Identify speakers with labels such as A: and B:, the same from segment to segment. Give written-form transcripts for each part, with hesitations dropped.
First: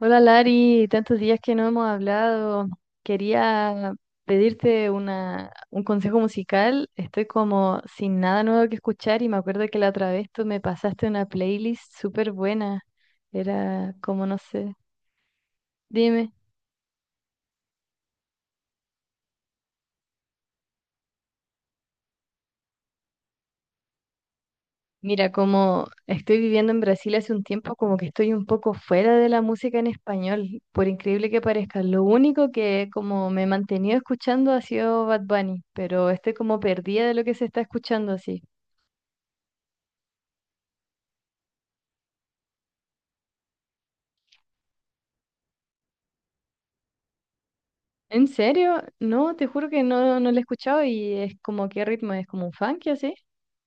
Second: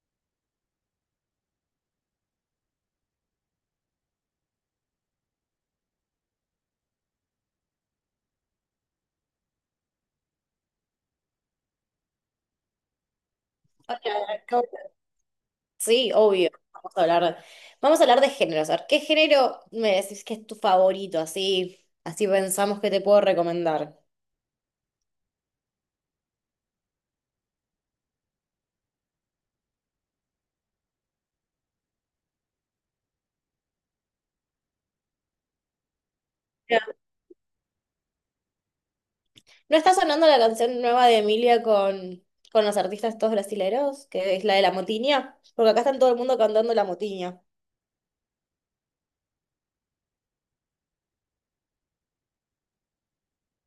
A: Hola Lari, tantos días que no hemos hablado. Quería pedirte un consejo musical. Estoy como sin nada nuevo que escuchar y me acuerdo que la otra vez tú me pasaste una playlist súper buena. Era
B: Hola,
A: como, no
B: ¿cómo
A: sé,
B: estás? Sí,
A: dime.
B: obvio. Vamos a hablar de géneros. A ver, ¿qué género me decís que es tu favorito? Así, así pensamos que te puedo recomendar.
A: Mira, como estoy viviendo en Brasil hace un tiempo, como que estoy un poco fuera de la música en español, por increíble que parezca. Lo único que como me he mantenido escuchando ha sido Bad Bunny, pero estoy como
B: Mira,
A: perdida de lo que se está escuchando así.
B: ¿no está sonando la canción nueva de Emilia con los artistas todos brasileros? Que es la de La Motiña. Porque acá están todo el mundo cantando La Motiña.
A: ¿En serio? No, te juro que no, no la he escuchado y es como qué ritmo, es como un funky así.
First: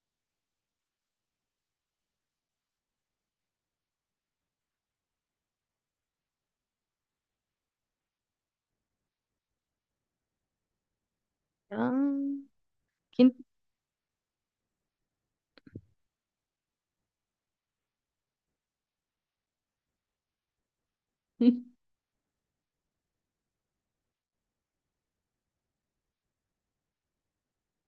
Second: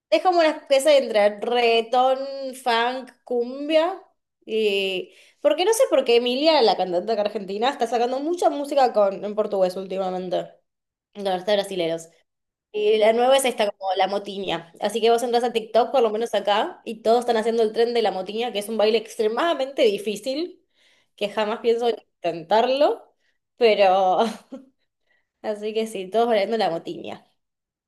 B: Es como una especie entre reggaetón, funk, cumbia. Y... porque no sé por qué Emilia, la cantante acá argentina, está sacando mucha música con... en portugués últimamente, con artistas brasileños.
A: Ah,
B: Y la
A: qué in-
B: nueva es esta como la motiña. Así que vos entras a TikTok, por lo menos acá, y todos están haciendo el tren de la motiña, que es un baile extremadamente difícil, que jamás pienso intentarlo, pero así que sí, todos bailando la motiña.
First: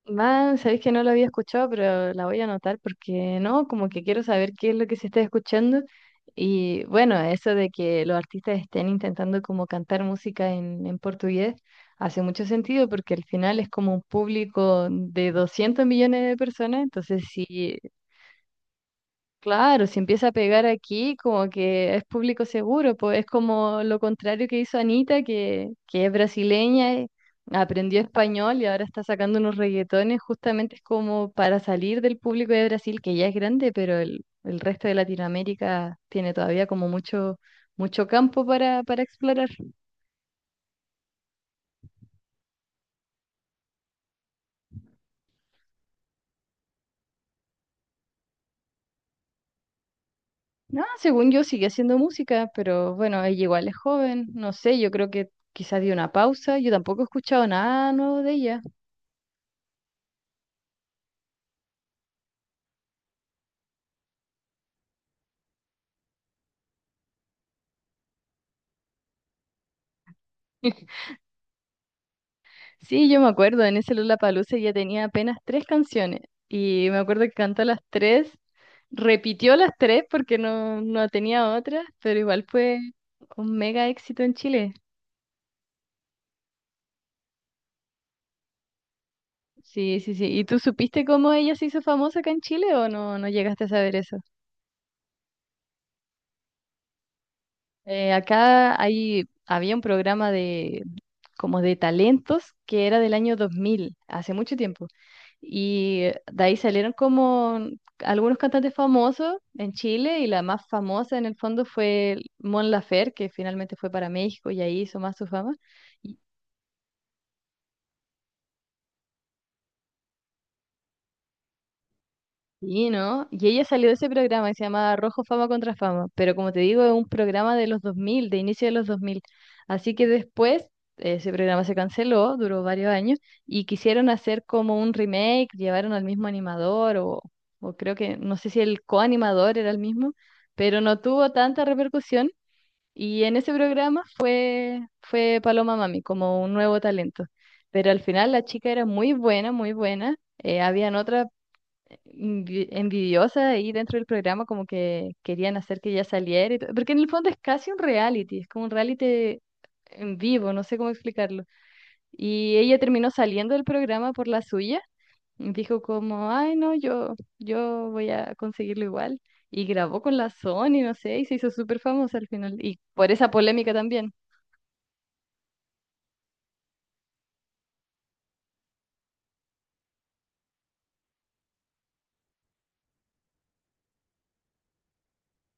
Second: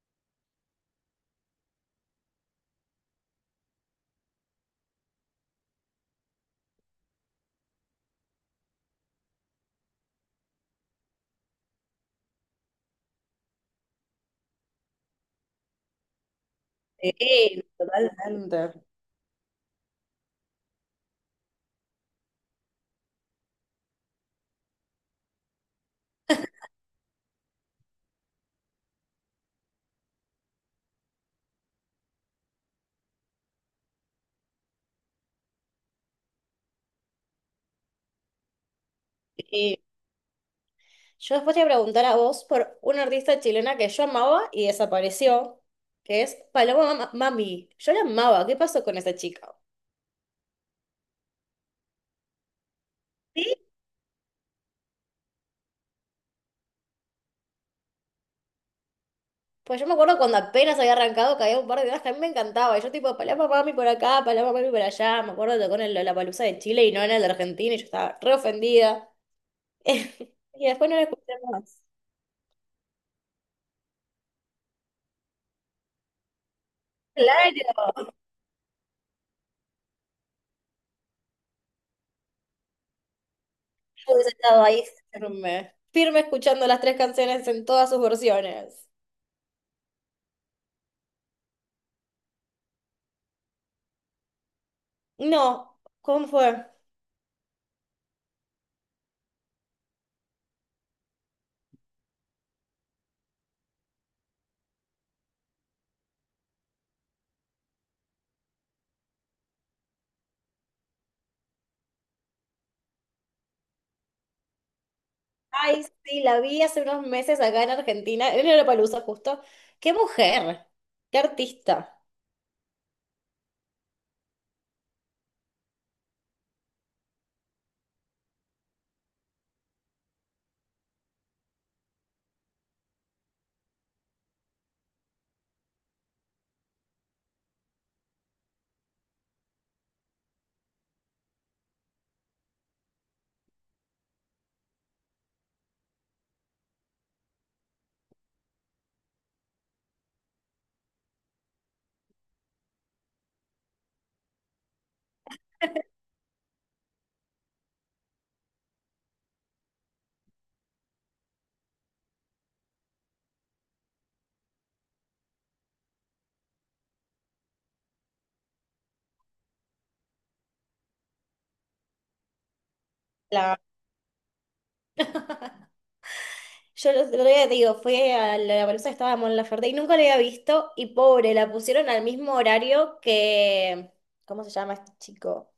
A: Man, sabéis que no lo había escuchado, pero la voy a anotar porque no, como que quiero saber qué es lo que se está escuchando. Y bueno, eso de que los artistas estén intentando como cantar música en portugués hace mucho sentido porque al final es como un público de 200 millones de personas, entonces
B: Sí,
A: sí.
B: totalmente.
A: Claro, si empieza a pegar aquí, como que es público seguro, pues es como lo contrario que hizo Anita, que es brasileña, aprendió español y ahora está sacando unos reggaetones, justamente es como para salir del público de Brasil, que ya es grande, pero el resto de Latinoamérica tiene todavía como mucho, mucho campo para explorar.
B: Yo después te voy a preguntar a vos por una artista chilena que yo amaba y desapareció, que es Paloma Ma- Mami. Yo la amaba, ¿qué pasó con esa chica?
A: No, según yo sigue haciendo música, pero bueno,
B: Sí,
A: ella igual es joven, no sé, yo creo que quizás dio una pausa, yo tampoco he escuchado nada nuevo de ella.
B: pues yo me acuerdo cuando apenas había arrancado, que había un par de temas que a mí me encantaba. Y yo tipo, Paloma Mami por acá, Paloma Mami por allá. Me acuerdo que tocó en la Lollapalooza de Chile y no en el de Argentina y yo estaba re ofendida. Y después no la escuché más.
A: Sí, yo me acuerdo, en ese Lollapalooza ya tenía apenas tres canciones y me acuerdo que cantó las
B: Claro.
A: tres, repitió las tres porque no, no tenía otras, pero igual fue un mega
B: Yo
A: éxito
B: hubiese
A: en
B: estado
A: Chile.
B: ahí firme, firme escuchando las tres canciones en todas sus versiones.
A: Sí, sí, sí. ¿Y tú supiste cómo ella se hizo famosa acá en Chile o no, no llegaste a saber eso?
B: No, ¿cómo fue?
A: Acá hay, había un programa de, como de talentos que era del año 2000, hace mucho tiempo. Y de ahí salieron como algunos cantantes famosos en Chile y la más famosa en el fondo fue Mon Laferte, que finalmente fue para México y ahí hizo más su fama.
B: Ay, sí, la vi hace unos meses acá en Argentina, en Lollapalooza justo. ¡Qué mujer! ¡Qué artista!
A: Sí, ¿no? Y ella salió de ese programa que se llamaba Rojo Fama contra Fama, pero como te digo, es un programa de los 2000, de inicio de los 2000. Así que después ese programa se canceló, duró varios años, y quisieron hacer como un remake, llevaron al mismo animador, o creo que, no sé si el coanimador era el mismo, pero no tuvo tanta repercusión. Y en ese programa fue Paloma Mami, como un nuevo talento. Pero al final la chica era muy buena, muy buena. Habían otras envidiosa ahí dentro del programa, como que querían hacer que ella saliera, y todo, porque en el fondo es casi un reality, es como un reality en vivo, no sé cómo explicarlo. Y ella terminó saliendo del programa por la suya, y dijo como, ay no, yo voy a conseguirlo igual, y grabó con la Sony, no sé, y se hizo súper famosa al final, y por esa
B: La...
A: polémica también.
B: yo el otro día, te digo, fui a Lollapalooza, estaba Mon Laferte y nunca la había visto y pobre, la pusieron al mismo horario que... ¿cómo se llama este chico?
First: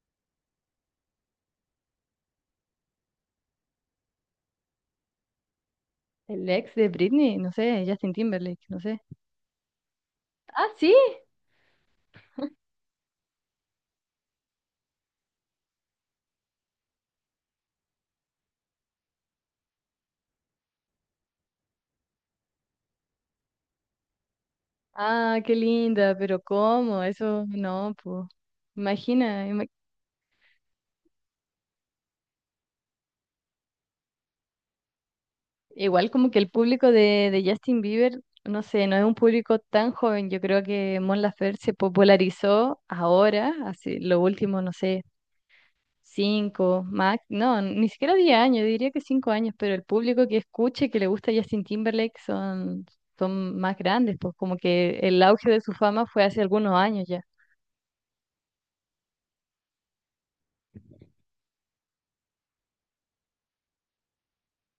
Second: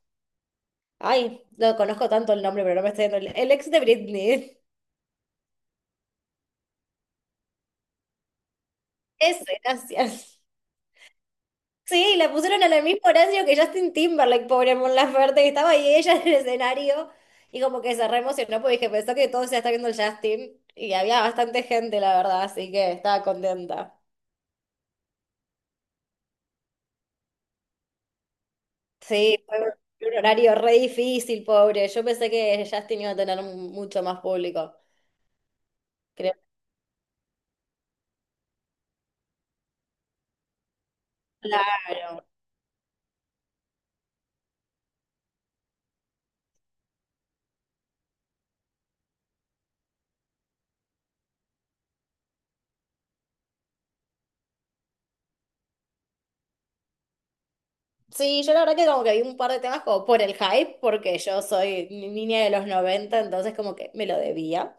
B: Ay, no conozco tanto el nombre, pero no me estoy dando el ex de Britney.
A: El ex de Britney, no sé, Justin Timberlake, no sé.
B: Ese, gracias.
A: Ah, sí.
B: Sí, la pusieron en el mismo horario que Justin Timberlake, pobre Mon Laferte, que estaba ahí ella en el escenario y como que se re emocionó porque dije, pensó que todo se está viendo el Justin y había bastante gente, la verdad, así que estaba contenta.
A: Ah, qué linda, pero ¿cómo? Eso no, pues.
B: Sí,
A: Imagina,
B: fue un un horario re difícil, pobre. Yo pensé que Justin iba a tener un- mucho más público.
A: igual como
B: Creo.
A: que el público de Justin Bieber, no sé, no es un público tan joven. Yo creo que Mon Laferte se
B: Claro.
A: popularizó ahora, hace lo último, no sé, cinco, más, no, ni siquiera 10 años, yo diría que 5 años, pero el público que escuche, que le gusta Justin Timberlake son más grandes, pues como que el auge de su fama fue hace algunos años ya.
B: Sí, yo la verdad que como que vi un par de temas como por el hype, porque yo soy ni- niña de los 90, entonces como que me lo debía.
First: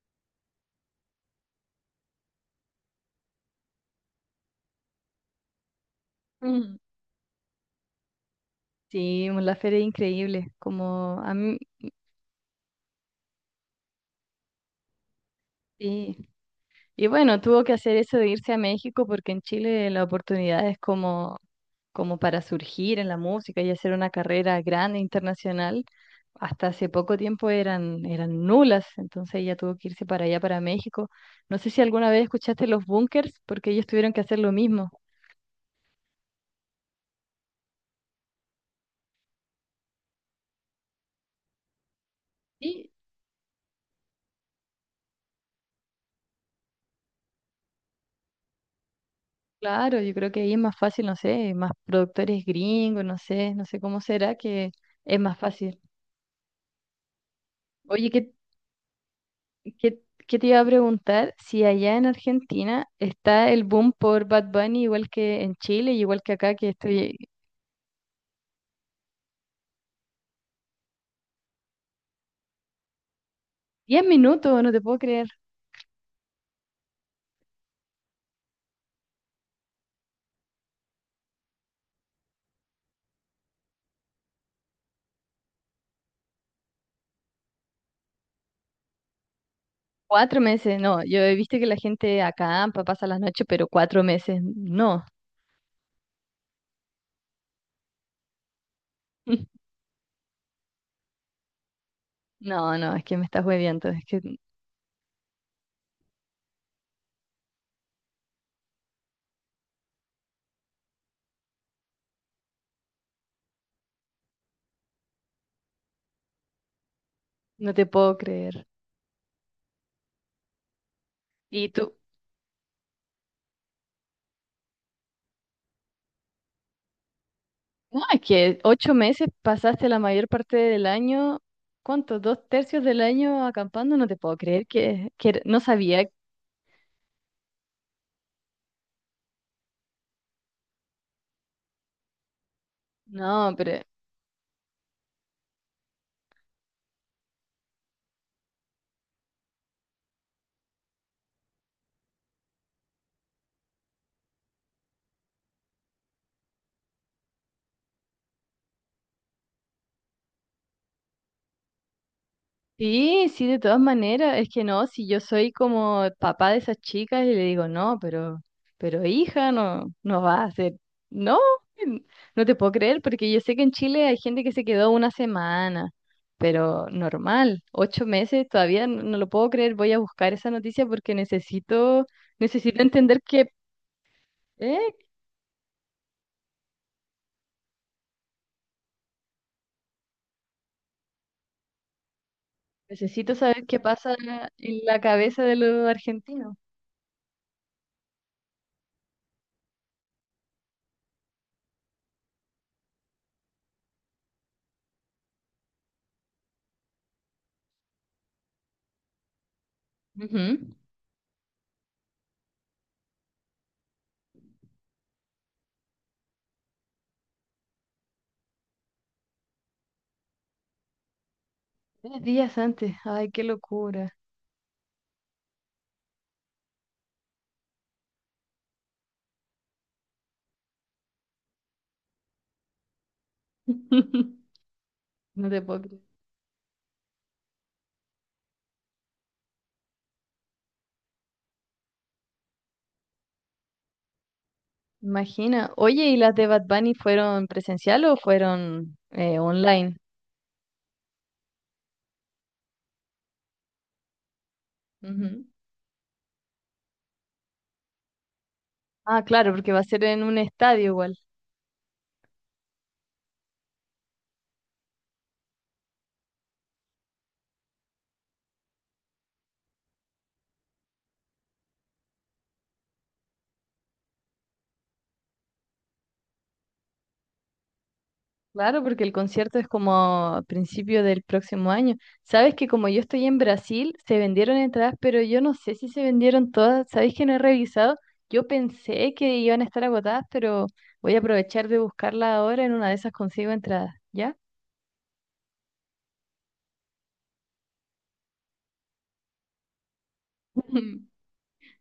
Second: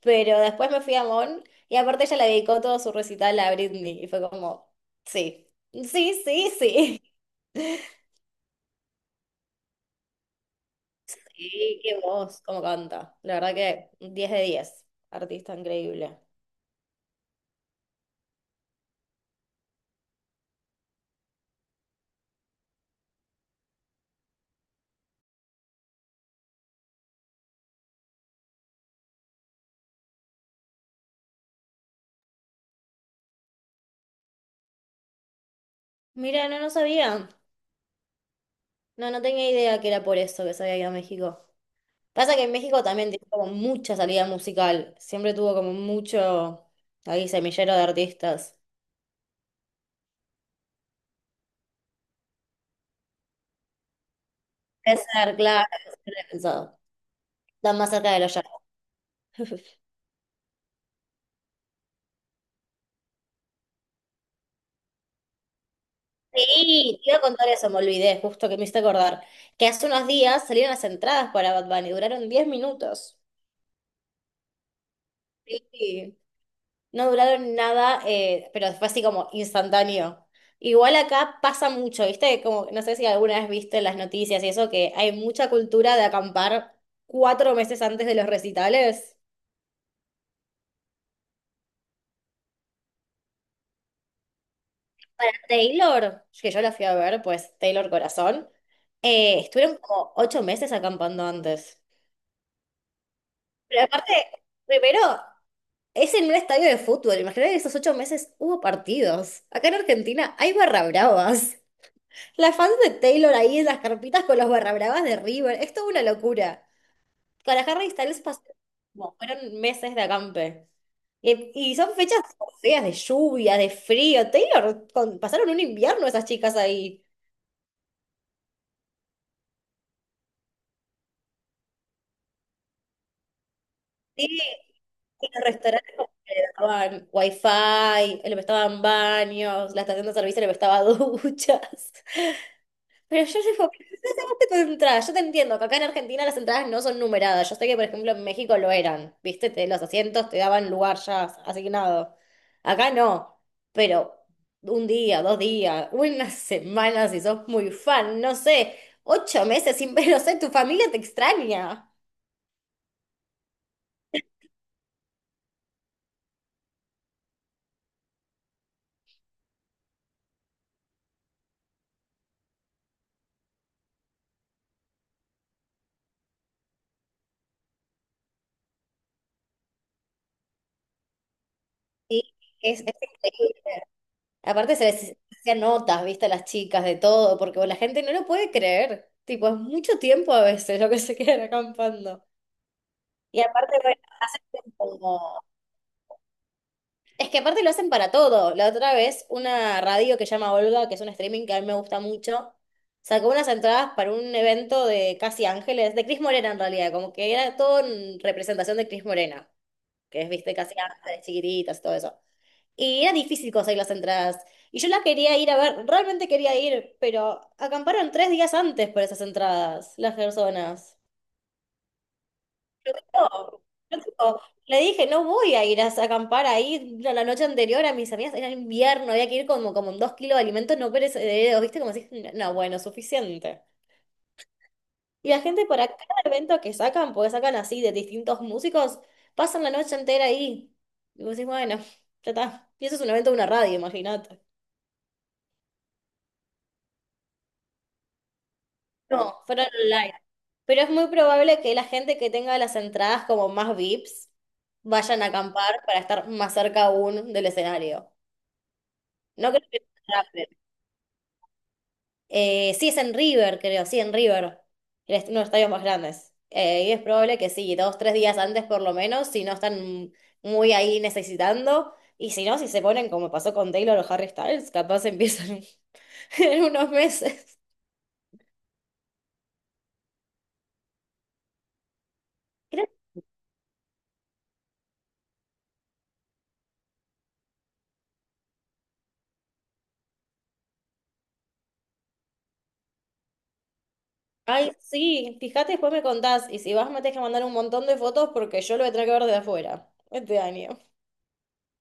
B: Pero después me fui a Mon y aparte ella le dedicó todo su recital a Britney y fue como, sí, sí, sí,
A: Ujú.
B: sí.
A: Sí, Mon Laferte es increíble. Como a mí,
B: Sí, qué voz, cómo canta. La verdad que 10 de 10, artista
A: sí.
B: increíble.
A: Y bueno, tuvo que hacer eso de irse a México porque en Chile la oportunidad es como, como para surgir en la música y hacer una carrera grande internacional. Hasta hace poco tiempo eran nulas, entonces ella tuvo que irse para allá, para México. No sé si alguna vez escuchaste los bunkers, porque ellos tuvieron que hacer lo mismo.
B: Mira, no, no sabía. No, no tenía idea que era por eso que se había ido a México. Pasa que en México
A: Sí,
B: también tiene como mucha salida musical. Siempre tuvo como mucho ahí semillero de artistas.
A: claro, yo creo que ahí es más fácil, no sé, más productores gringos, no sé, no sé cómo será que
B: Es
A: es
B: ser,
A: más
B: claro,
A: fácil.
B: es ser pensado. Están más
A: Oye,
B: cerca de los...
A: ¿Qué, qué te iba a preguntar? Si allá en Argentina está el boom por Bad Bunny, igual que en Chile y igual que acá, que
B: sí, te iba
A: estoy
B: a contar eso, me olvidé, justo que me hice acordar. Que hace unos días salieron las entradas para Bad Bunny, duraron 10 minutos.
A: 10 minutos, no te puedo creer.
B: Sí. No duraron nada, pero fue así como instantáneo. Igual acá pasa mucho, ¿viste? Como, no sé si alguna vez viste en las noticias y eso, que hay mucha cultura de acampar 4 meses antes de los recitales.
A: 4 meses, no. Yo he visto que la gente acampa, pasa las noches, pero 4 meses, no.
B: Taylor, que yo la fui a ver, pues Taylor Corazón, estuvieron como 8 meses acampando antes.
A: No, no, es que me estás
B: Pero
A: hueviando, es
B: aparte,
A: que
B: primero es en un estadio de fútbol. Imagínate que esos 8 meses hubo partidos. Acá en Argentina hay barra bravas. Las fans de Taylor ahí en las carpitas con los barra bravas de River. Es toda una locura. Para
A: no te
B: Harry
A: puedo
B: Styles pasó,
A: creer.
B: como fueron meses de acampe. Y,
A: Y
B: y son
A: tú,
B: fechas feas de lluvia, de frío. Taylor, con- pasaron un invierno esas chicas ahí.
A: no, es que 8 meses pasaste la mayor parte del año, ¿cuánto? Dos tercios del año acampando, no te
B: Sí,
A: puedo creer que,
B: y
A: que
B: los
A: no
B: restaurantes
A: sabía.
B: como que le daban wifi, le prestaban baños, la estación de servicio le prestaba duchas. Pero yo
A: No,
B: digo,
A: pero
B: ¿qué hacemos tipo de entradas? Yo te entiendo que acá en Argentina las entradas no son numeradas. Yo sé que, por ejemplo, en México lo eran. ¿Viste? Te- los asientos te daban lugar ya asignado. Acá no. Pero un día, 2 días, una semana, si sos muy fan, no sé, 8 meses sin ver, no sé, tu familia te extraña.
A: sí, sí, de todas maneras, es que no, si yo soy como el papá de esas chicas y le digo, no, pero hija, no, no va a hacer, no, en- no te puedo creer, porque yo sé que en Chile hay gente que se quedó una semana, pero normal, 8 meses, todavía no, lo puedo creer, voy a buscar esa noticia porque necesito,
B: Sí, es,
A: necesito
B: es
A: entender qué,
B: increíble. Aparte se
A: ¿eh?
B: les hacían notas, viste, a las chicas de todo, porque la gente no lo puede creer. Tipo, es mucho tiempo a veces lo que se quedan acampando.
A: Necesito
B: Y
A: saber
B: aparte,
A: qué
B: bueno,
A: pasa
B: hacen
A: en la cabeza
B: como...
A: de los argentinos.
B: es que aparte lo hacen para todo. La otra vez, una radio que se llama Olga, que es un streaming que a mí me gusta mucho, sacó unas entradas para un evento de Casi Ángeles, de Cris Morena en realidad, como que era todo en representación de Cris Morena, que es, viste,
A: Ujú.
B: Casi Ángeles, chiquititas, todo eso. Y era difícil conseguir las entradas. Y yo la quería ir a ver, realmente quería ir, pero acamparon 3 días antes por esas entradas, las personas.
A: 3 días antes, ay, qué
B: No, yo
A: locura.
B: tipo, le dije, no voy a ir a acampar ahí la noche anterior a mis amigas, era invierno, había que ir como, como en 2 kilos de alimentos no perecederos, ¿viste? Como así, no, bueno, suficiente. Y la
A: No te
B: gente
A: puedo
B: para cada
A: creer.
B: evento que sacan, porque sacan así de distintos músicos, pasan la noche entera ahí. Y vos decís, bueno, ya está. Y eso es un evento de una radio, imagínate.
A: Imagina. Oye, ¿y las de Bad Bunny fueron presencial o fueron
B: No, fueron
A: online?
B: online. Pero es muy probable que la gente que tenga las entradas como más VIPs vayan a
A: Ujú.
B: acampar para estar más cerca aún del escenario.
A: Ah,
B: No
A: claro,
B: creo
A: porque va a
B: que
A: ser
B: sea
A: en
B: en
A: un
B: River.
A: estadio igual.
B: Sí, es en River, creo, sí, en River. El est- uno de los estadios más grandes. Y es probable que sí, 2, 3 días antes por lo menos, si no están muy ahí necesitando. Y si no, si se ponen como pasó con Taylor o Harry Styles, capaz empiezan en unos meses.
A: Claro, porque el concierto es como a principio del próximo año. Sabes que
B: Creo...
A: como yo estoy en Brasil, se vendieron entradas, pero yo no sé si se vendieron todas. Sabes que no he revisado. Yo pensé que iban a estar agotadas, pero voy a aprovechar de buscarla ahora. En una de esas consigo entradas. ¿Ya?
B: ay, sí, fíjate, después me contás. Y si vas, me tenés que mandar un montón de fotos porque yo lo voy a tener que ver de afuera este año.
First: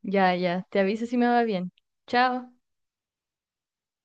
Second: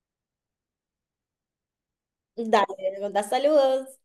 A: Ya, ya. Te aviso si me va bien. Chao.
B: Dale, me contás saludos.